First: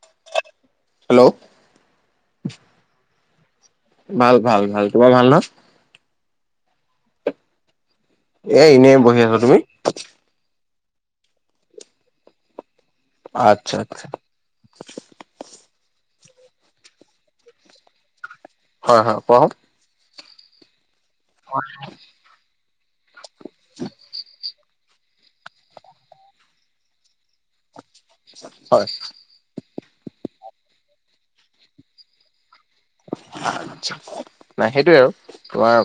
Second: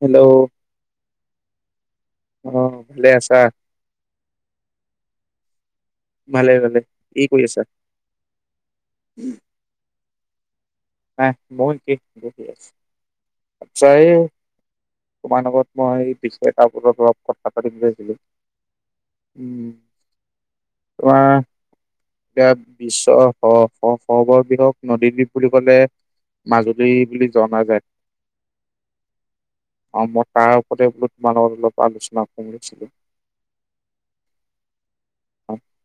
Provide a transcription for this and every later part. Hello hello অ ভালে আছা? ভাল, ভাল, ভাল তোমাৰ ভাল ন? ভালে ভালে কি কৰি আছা? এ এনেই বহি আছো, তুমি? আহ, ম'ও একে বহি আছো, আচ্ছা এই তোমাৰ লগত মই এই বিষয় এটাৰ ওপৰত অলপ অলপ কথা পাতি গৈ আছিলো। হয় হয় কোৱাচোন উম ওআহ হয় আইছ ইয়াত বিশ্বৰ স স সৰ্ববৃহৎ নদীদ্বীপ বুলি ক'লে মাজুলী বুলি জনায়াই। হয়। অ, মই তাৰ ওপৰতে বোলো তোমাৰৰ অলপ আলোচনা কৰিছিলো। আচ্ছা, নাই সেইটোৱে আৰু হয় তোমাৰ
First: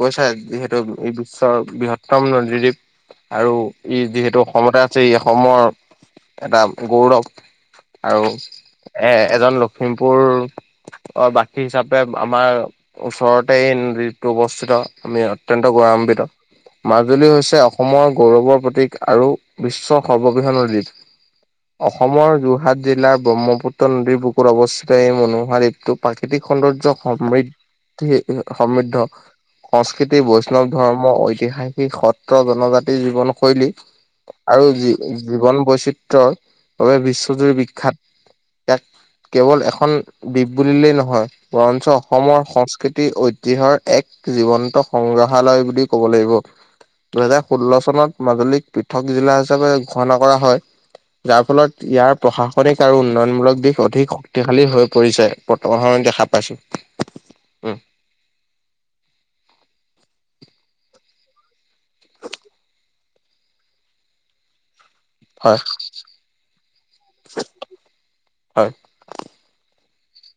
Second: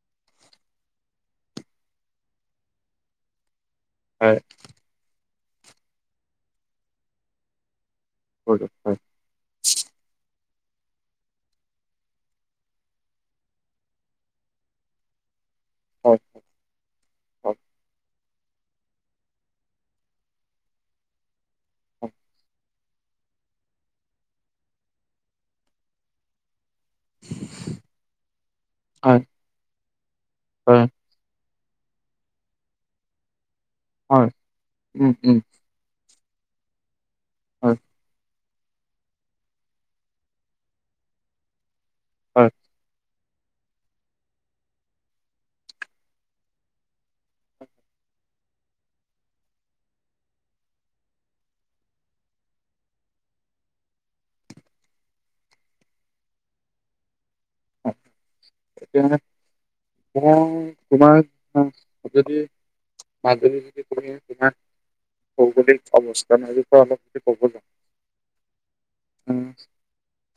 কৈছা যিহেতু এই বিশ্বৰ বৃহত্তম নদীদ্বীপ আৰু ই হয় যিহেতু অসমতে আছে ই অসমৰ এটা গৌৰৱ। আৰু হয় এ এজন লখিমপুৰ, অ বাকী সেই হিচাপে আমাৰ ওচৰতে এই নদীটো অৱস্থিত, আমি অত্যন্ত হয় গৌৰৱান্বিত, মাজুলী হয় হৈছে অসমৰ গৌৰৱৰ প্ৰতীক আৰু বিশ্বৰ সৰ্ববৃহৎ নদীদ্বীপ। অসমৰ যোৰহাট জিলাৰ ব্ৰহ্মপুত্ৰ নদীৰ বুকুত অৱস্থিত এই মনোহা দ্বীপটো পাকি কৃতিক সৌন্দৰ্য সমৃদ্ধি এ আ সমৃদ্ধ হয় হয় সংস্কৃতিৰ বৈষ্ণৱ হয় ধৰ্ম ঐতিহাসিক সৎ আকৌ জনজাতি জীৱনশৈলী হয় আৰু জী উম উম জীৱন বৈচি তো বাবে বিশ্বজুৰি হয় বিখ্যাত ইয়াক কেৱল এখন দ্বীপ বুলিলেই নহ হয়, বৰঞ্চ অসমৰ হয় সংস্কৃতি ঐত ঐতিহ্যৰ এক জীৱন্ত সংগ্ৰহালয় বুলি ক'ব লাগিব। দুহেজাৰ ষোল্ল চনত মাজুলীক পৃথক জিলা হিচাপে ঘোষণা কৰা হয়। যাৰ ফলত ইয়াৰ প্ৰশাসনিক আৰু উন্নয়নমূলক দিশ অধিক শক্তিশালী হৈ পৰিছে। পথ অখন দেখা পাইছো। উম অ, এতিয়া মানে অ তোমাৰ যদি মাধুৰী [unintelligible] হয় ভৌগোলিক অৱস্থানৰ বিষয়ে অলপ কি ক'ব। হয় উম,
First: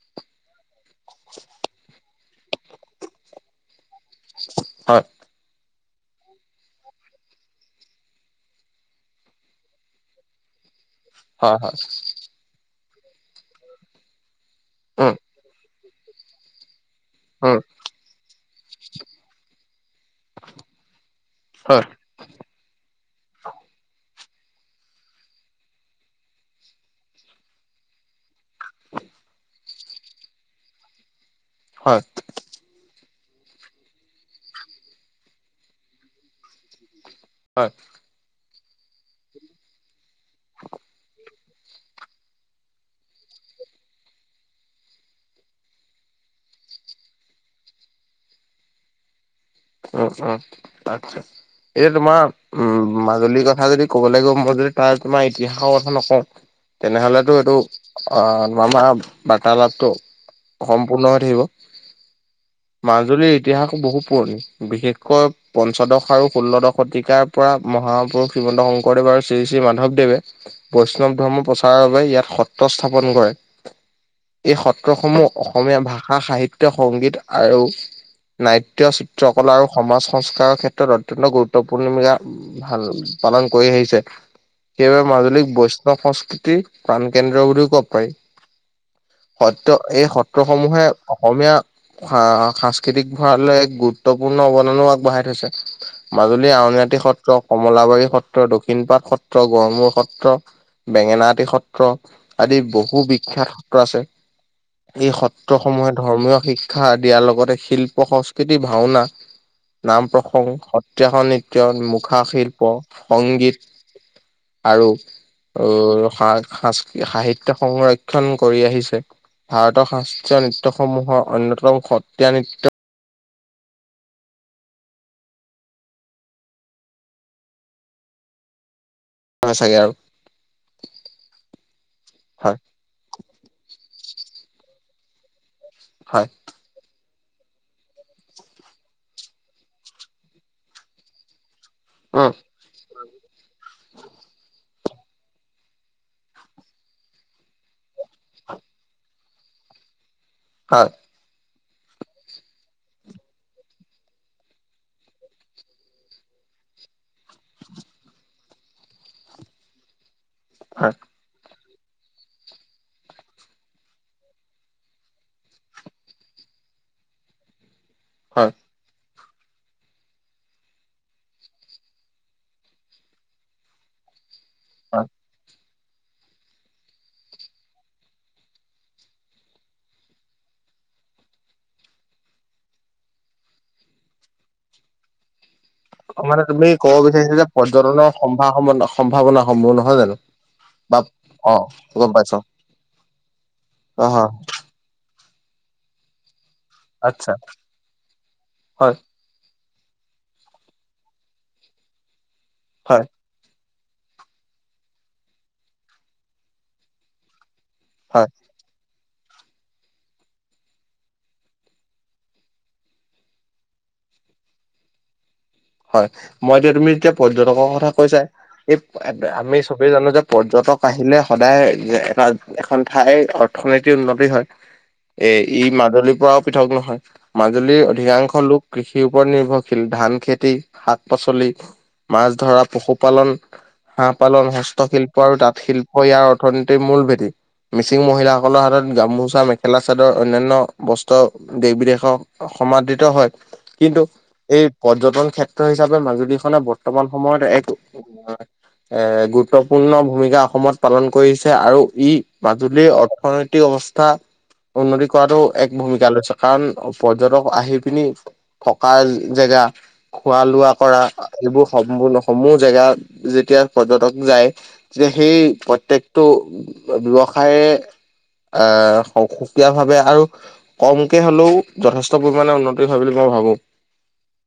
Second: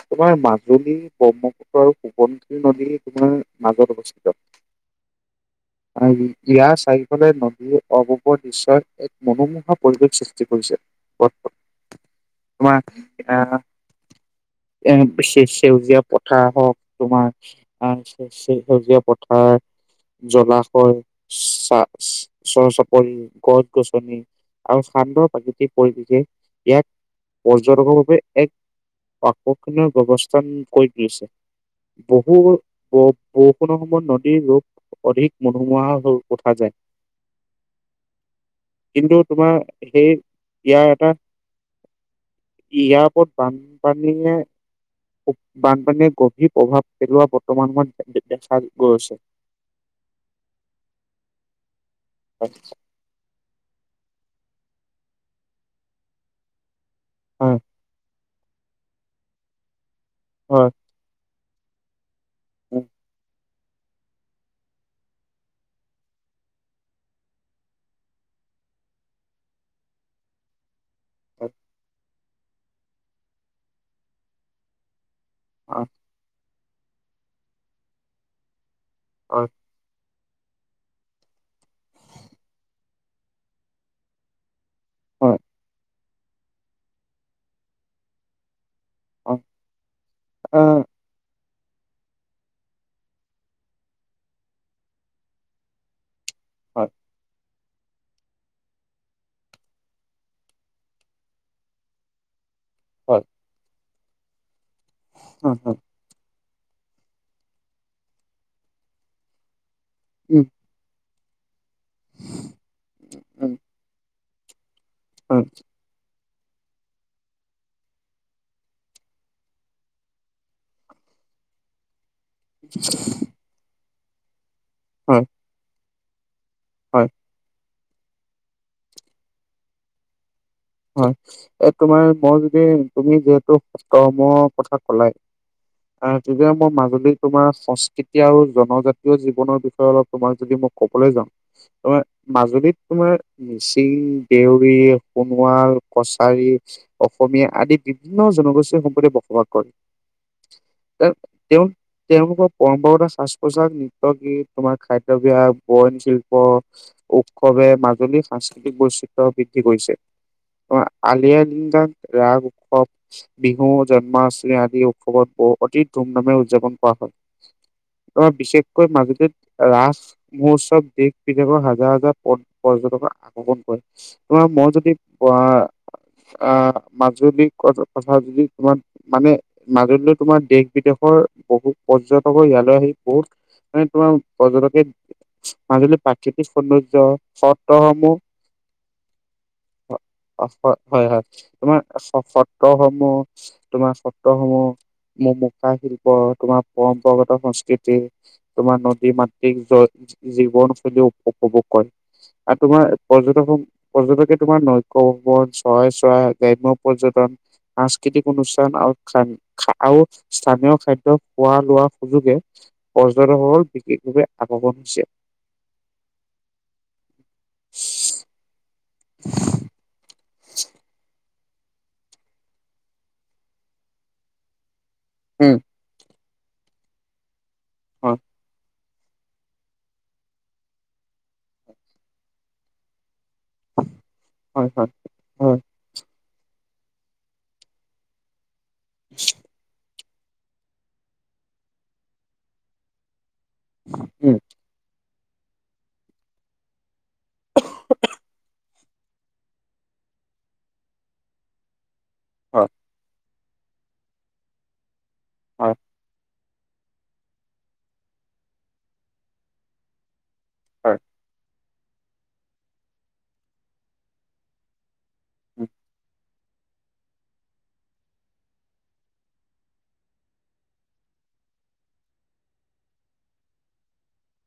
তোমাৰ এ মাজুলী, ব্ৰহ্মপুত্ৰ আৰু সোৱণশিৰি নদী তোমাৰ মাজত অৱস্থিত। হয় [inaudible] অ ই ইয়াৰ চাৰিফালে নদীৰ অপূৰ্ব দৃশ্যৰ এক মনোমোহা পৰিৱেশ সৃষ্টি কৰিছে। অ', হয় হয় তোমাৰ [unintelligible] এ, উম সেই সে-সেউজীয়া পথাৰ হওক তোমাৰ উম অ', সে-সে-সেউজীয়া পথাৰ জলাশয়, চা হয় চৰ-চাপৰি, গছ-গছনি আৰু শান্ত প্ৰাকৃতিক পৰিস্থিতি ইয়াত পৰ্যটকৰ বাবে এক [unintelligible] পথখিনিৰ ব্যৱস্থান কৰি তুলিছে। হয়। বহু বৰ-বৰষুণৰ সময়ত নদীৰ ৰূপ অধিক মনোমোহা হৈ উঠা যায়। হয়। কিন্তু তোমাৰ সেই ইয়াৰ এটা ইয়াৰ ওপৰত বানপানীয়ে, বানপানীয়ে গভীৰ প্ৰভাৱ পেলুৱা বৰ্তমান সময়ত দেখা গৈছে। উম উম, আচ্ছা, এই তোমাৰ হয়, উম। মাজুলীৰ কথা যদি ক'ব লাগিব, মই যদি তাৰ তোমাৰ ইতিহাসৰ কথা নকওঁ তেনেহলেতো এইটো হয়, আ, আমাৰ বাৰ্তালাপটো হয়, অসম পূৰ্ণ হৈ থাকিব। উম, মাজুলীৰ ইতিহাস বহুত পুৰণি, বিশেষকৈ পঞ্চদশ আৰু ষোল্লদশ শতিকাৰ পৰা মহাপুৰুষ শ্ৰীমন্ত শংকৰদেৱ আৰু শ্ৰী শ্ৰী মাধৱদেৱে বৈষ্ণৱ ধৰ্ম হয়, প্ৰচাৰৰ বাবে ইয়াত সত্ৰ স্থাপন কৰে। এই সত্ৰসমূহ অসমীয়া হয়, ভাষা সাহিত্য, সংগীত আৰু নাট্য, হয়, চিত্ৰকলা আৰু সমাজ সংস্কাৰৰ ক্ষেত্ৰত অত্যন্ত গুৰুত্বপূৰ্ণ ভূমিকা ভাল, পালন কৰি আহিছে। সেইবাবে হয়, মাজুলীক বৈষ্ণৱ সংস্কৃতিৰ প্ৰাণকেন্দ্ৰ বুলিও ক'ব পাৰি। হয়, সত্ৰ, এই আহ, সত্ৰসমূহে অসমীয়া সা-সাংস্কৃতিক ভৰালে গোট গুৰুত্বপূৰ্ণ অৱদানো আগবঢ়াই থৈছে। মাজুলী হয়, আউনীআটী সত্ৰক কমলাবাৰী সত্ৰ, দক্ষিণপাট সত্ৰ, গড়মূৰ সত্ৰ, বেঙেনাআটী সত্ৰ সত্ৰ, আদি বহু হয় বিখ্যাত সত্ৰ আছে। এই হয় হয় সত্ৰসমূহে ধৰ্মীয় শিক্ষা দিয়াৰ লগতে শিল্প সংস্কৃতি ভাওনা, নাম উম, প্ৰসংগ সত্ৰীয়া নৃত্য, মুখা শিল্প, উম, সংগীত আৰু হয়, আৰু সা সাচ-সাহিত্য সংৰক্ষণ কৰি আহিছে। ভাৰতৰ শাস্ত্ৰীয় নৃত্যসমূহৰ অন্যতম সত্ৰীয়া নৃত্য হয়। হয়। হয় চাগে আৰু হয়, এ তোমাৰ মই হয় যদি তুমি যিহেতু সত্ৰসমূহৰ কথা কলাই আ, হয় তেতিয়া [unintelligible] মই মাজুলী তোমাৰ সংস্কৃতি আৰু জনজাতীয় জীৱনৰ বিষয়ে অলপ তোমাক যদি মই ক'বলে যাওঁ ঐ, উম মাজুলীত তোমাৰ মিচিং, দেউৰী সোণোৱাল, কছাৰী, অসমীয়া আদি বিভিন্ন জনগোষ্ঠীৰ সম্পদে বসবাস কৰে। হয়। [unintelligible] তেওঁ তেওঁলোকৰ পৰম্পৰাগত সাজ-পোছাক, নৃত্য-গীত, তোমাৰ খাদ্যবাস, বয়ন শিল্প উৎসৱে মাজুলীৰ সাংস্কৃতিক বৈচিত্ৰ বৃদ্ধি কৰিছে। হয় আলি-আলিংগা ৰাগ উৎসৱ বিহু, জন্মাষ্টমী আদি উৎসৱত বহ অতি ধুমধামে উদযাপন কৰা হয়। অ, হয় বিশেষকৈ মাজলীত ৰাস মহোৎসৱ দেশ-বিদেশৰ হাজাৰ-হাজাৰ পৰ্যটকক আকৰ্ষণ কৰে। তোমাৰ মই যদি হয়। আহ আহ, মাজুলী ক-কথা যদি তোমাক মানে মাজুলীলৈ তোমাৰ দেশ-বিদেশৰ বহুত পৰ্যটকৰ ইয়ালৈ আহি বহুত মানে তোমাৰ পৰ্যটকে মাজুলীৰ অ মানে প্ৰাকৃতিক সৌন্দৰ্য, সত্ৰসমূহ সভা, সমন্বয়, সম্ভাৱনা, সম্পূৰ্ণ নহয় জানো? বা হয়-হয়-হয়, অ তোমাৰ গম পাইছ সত্ৰ সমূহ, তোমাৰ অ হয় সত্ৰ সমূহ মুখ-মুখা শিল্প, তোমাৰ পৰম্পৰাগত আচ্ছা সংস্কৃতি, তোমাৰ হয় নদী মাত দীঘজয়, জীৱনশৈলী উপভোগ কৰে আৰু তোমাৰ হয় পৰ্যটকসমূহ-পৰ্যটকে তোমাৰ নৈক ভ্ৰৱন, চৰাই-চৰাই, গ্ৰাম্য পৰ্যটন, সাংস্কৃতিক হয় অনুষ্ঠান আৰু স্থানীয় খাদ্য খোৱা লোৱা সুযোগে পৰ্যটকসকল বিশেষভাৱে আগমন হৈছে। হয়, মই এতিয়া তুমি যেতিয়া পৰ্যটকৰ কথা কৈছাই এই, আমি চবেই জানো যে পৰ্যটক আহিলে সদায় এটা, এখন ঠাই অৰ্থনীতি উন্নতি হয়। এ উম ই মাজুলীৰ পৰাওঁ পৃথক নহয়। মাজুলীৰ হয় অধিকাংশ লোক কৃষিৰ ওপৰত নিৰ্ভৰশীল। ধান খেতি, শাক- পাচলি, মাছ ধৰা, পশুপালন হাঁহ পালন, হয় হয় হস্তশিল্প আৰু হয় তাঁতশিল্প ইয়াৰ অৰ্থনীতিৰ মূল ভেটি। মিচিং মহিলা সকলৰ হাতত গামোচা, মেখেলা-চাদৰ, অন্যান্য বস্ত্ৰ দেশ-বিদেশক সমাদৃত হয়। কিন্তু উম এই পৰ্যটন ক্ষেত্ৰ হিচাপে মাজুলীখনে বৰ্তমান বৰ্তমান সময়ত এক এ গুৰুত্বপূৰ্ণ ভূমিকা অসমত পালন কৰিছে। আৰু ই হয় মাজুলীৰ অৰ্থনৈতিক অৱস্থা উন্নতি কৰাতো, হয় এক ভূমিকা লৈছে। কাৰণ পৰ্যটক আহি পিনি থকাৰ জেগা খোৱা লোৱা কৰা, হয় এইবোৰ সমূ-সমূহ জেগা যেতিয়া পৰ্যটক যায় যে সেই উম, প্ৰত্যয়ক টো ব্যৱসায়ে আহ, সুকীয়া ভাৱে আৰু কমকে হ'লেও যথেষ্ট পৰিমাণে উন্নতি হয়, বুলি মই ভাবোঁ।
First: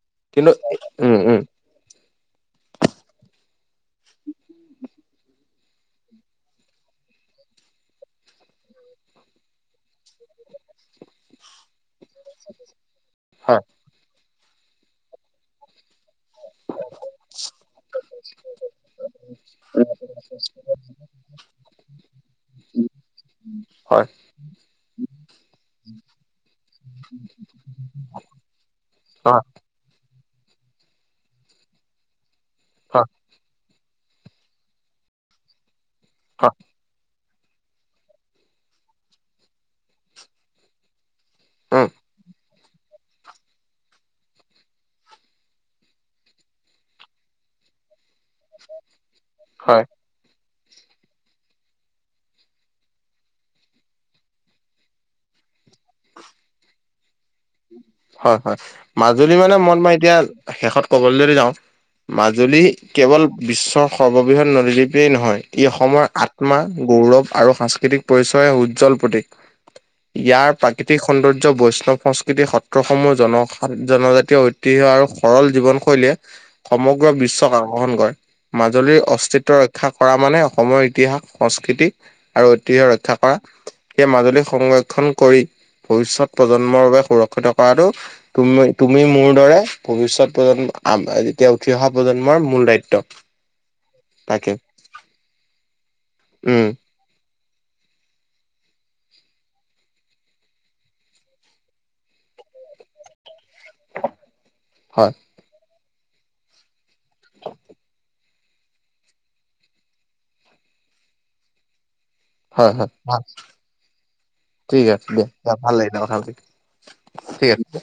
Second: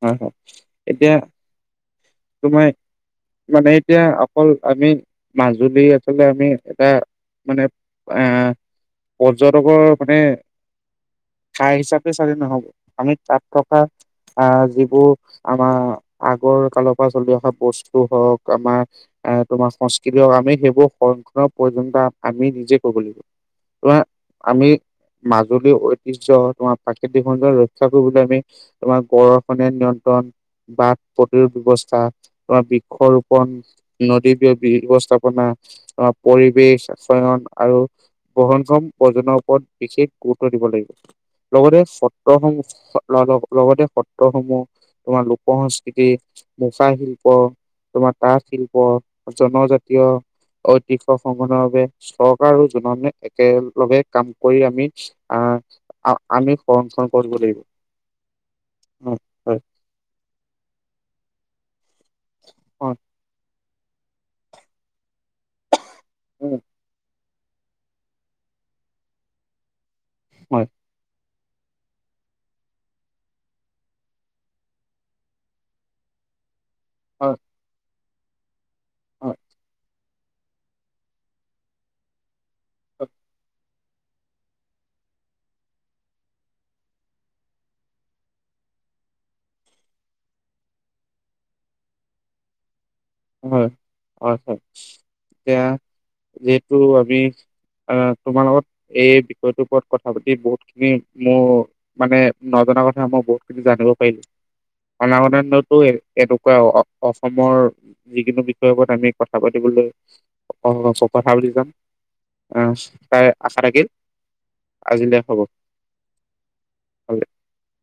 হয়-হয়, এতিয়া উম তোমাৰ মানে এতিয়া অকল আমি মাজুলী আচলতে আমি এটা মানে আহ, পৰ্যটকৰ মানে ঠাই হিচাপে সেইটো চালে নহ'ব। আমি তাত হয় থকা আহ, যিবোৰ আমাৰ আগৰ কালৰ পৰা চলি অহা বস্তু হওক, আমাৰ আহ, তোমাৰ সংস্কৃতি হওক, আমি সেইবোৰ সংৰক্ষণৰ প্ৰয়োজনীয়তা আমি নিজে কৰিব লাগিব। উম' তোমাৰ হয়। আমি মাজুলী ঐতিহ্য, তোমাৰ প্ৰাকৃতিক সৌন্দৰ্য্য ৰক্ষা কৰিবলৈ আমি তোমাৰ হয় বৰষুণে নিয়ন্ত্ৰণ, বাট প্ৰতিৰোধ ব্যৱস্থা, তোমাৰ হয় বৃক্ষ ৰোপন। নদীৰ ব্যৱস্থাপনা, অ, হয় পৰিৱেশ শয়ন আৰু বহন ক্ৰম প্ৰজনৰ ওপৰত বিশেষ গুৰুত্ব দিব লাগিব। লগতে উম সত্ৰ সং, লগতে সত্ৰ সত্ৰসমূহ তোমাৰ লোক সংস্কৃতি, মুখা শিল্প, তোমাৰ তাঁত শিল্প, হয় জনজাতীয়, ঐতিহ্য সংগনৰ বাবে চৰকাৰ আৰু জনগণে একেলগে কাম কৰি আমি আহ, আমি সংৰক্ষণ কৰিব লাগিব। হয়-হয়, হয় মাজুলী মানে মন মই এতিয়া শেষত কবলৈ যদি যাওঁ মাজুলী হয় কেৱল বিশ্বৰ সৰ্ববৃহৎ নদীদ্বীপ এই নহয়, ই অসমৰ আত্মা, গৌৰৱ আৰু সাংস্কৃতিক পৰিচয়ৰ উজ্জ্বল প্ৰতীক। ইয়াৰ প্ৰাকৃতি হয় প্ৰাকৃতিক সৌন্দৰ্য, বৈষ্ণৱ সংস্কৃতিৰ সত' সত্ৰসমূহ, জন সং, জনজাতীয়, ঐতিহ্য আৰু সৰল জীৱন শৈলীয়ে', সমগ্ৰ হয় বিশ্বক আকৰ্ষণ কৰে। মাজুলীৰ হয় অস্তিত্ব ৰক্ষা' কৰা মানে অসমৰ ইতিহাস সংস্কৃতি আৰু ঐতিহ্য ৰক্ষা কৰা। সেই মাজুলী সংৰক্ষণ কৰি, ভৱিষ্যত প্ৰজন্মৰ বাবে সুৰক্ষিত কৰাটো তুমি-তুমি মোৰ দৰে ভৱিষ্যত প্ৰজন্ম, যেতিয়া উঠি অহা প্ৰজন্মৰ মূল দায়িত্ব। হয়, হয়, তাকে হয় এতিয়া উম যিহেতু আমি। আহ তোমাৰ লগত এই বিষয়টোৰ ওপৰত কথা পাতি বহুতখিনি মো মানে নজনা কথা আম ব- জানিব পাৰিম হয় অনাগতো এনেকুৱা অ অসমৰ। যিকোনো বিষয়ৰ ওপৰত আমি কথা পাতিবলৈ স কথা পাতি যাম। আহ হয় হয় ভাল তাই আশা থাকিল ঠিক আছে আজিলে হ'ব। দিয়া ভাল লাগিছে কথা পাতি ঠিক আছে।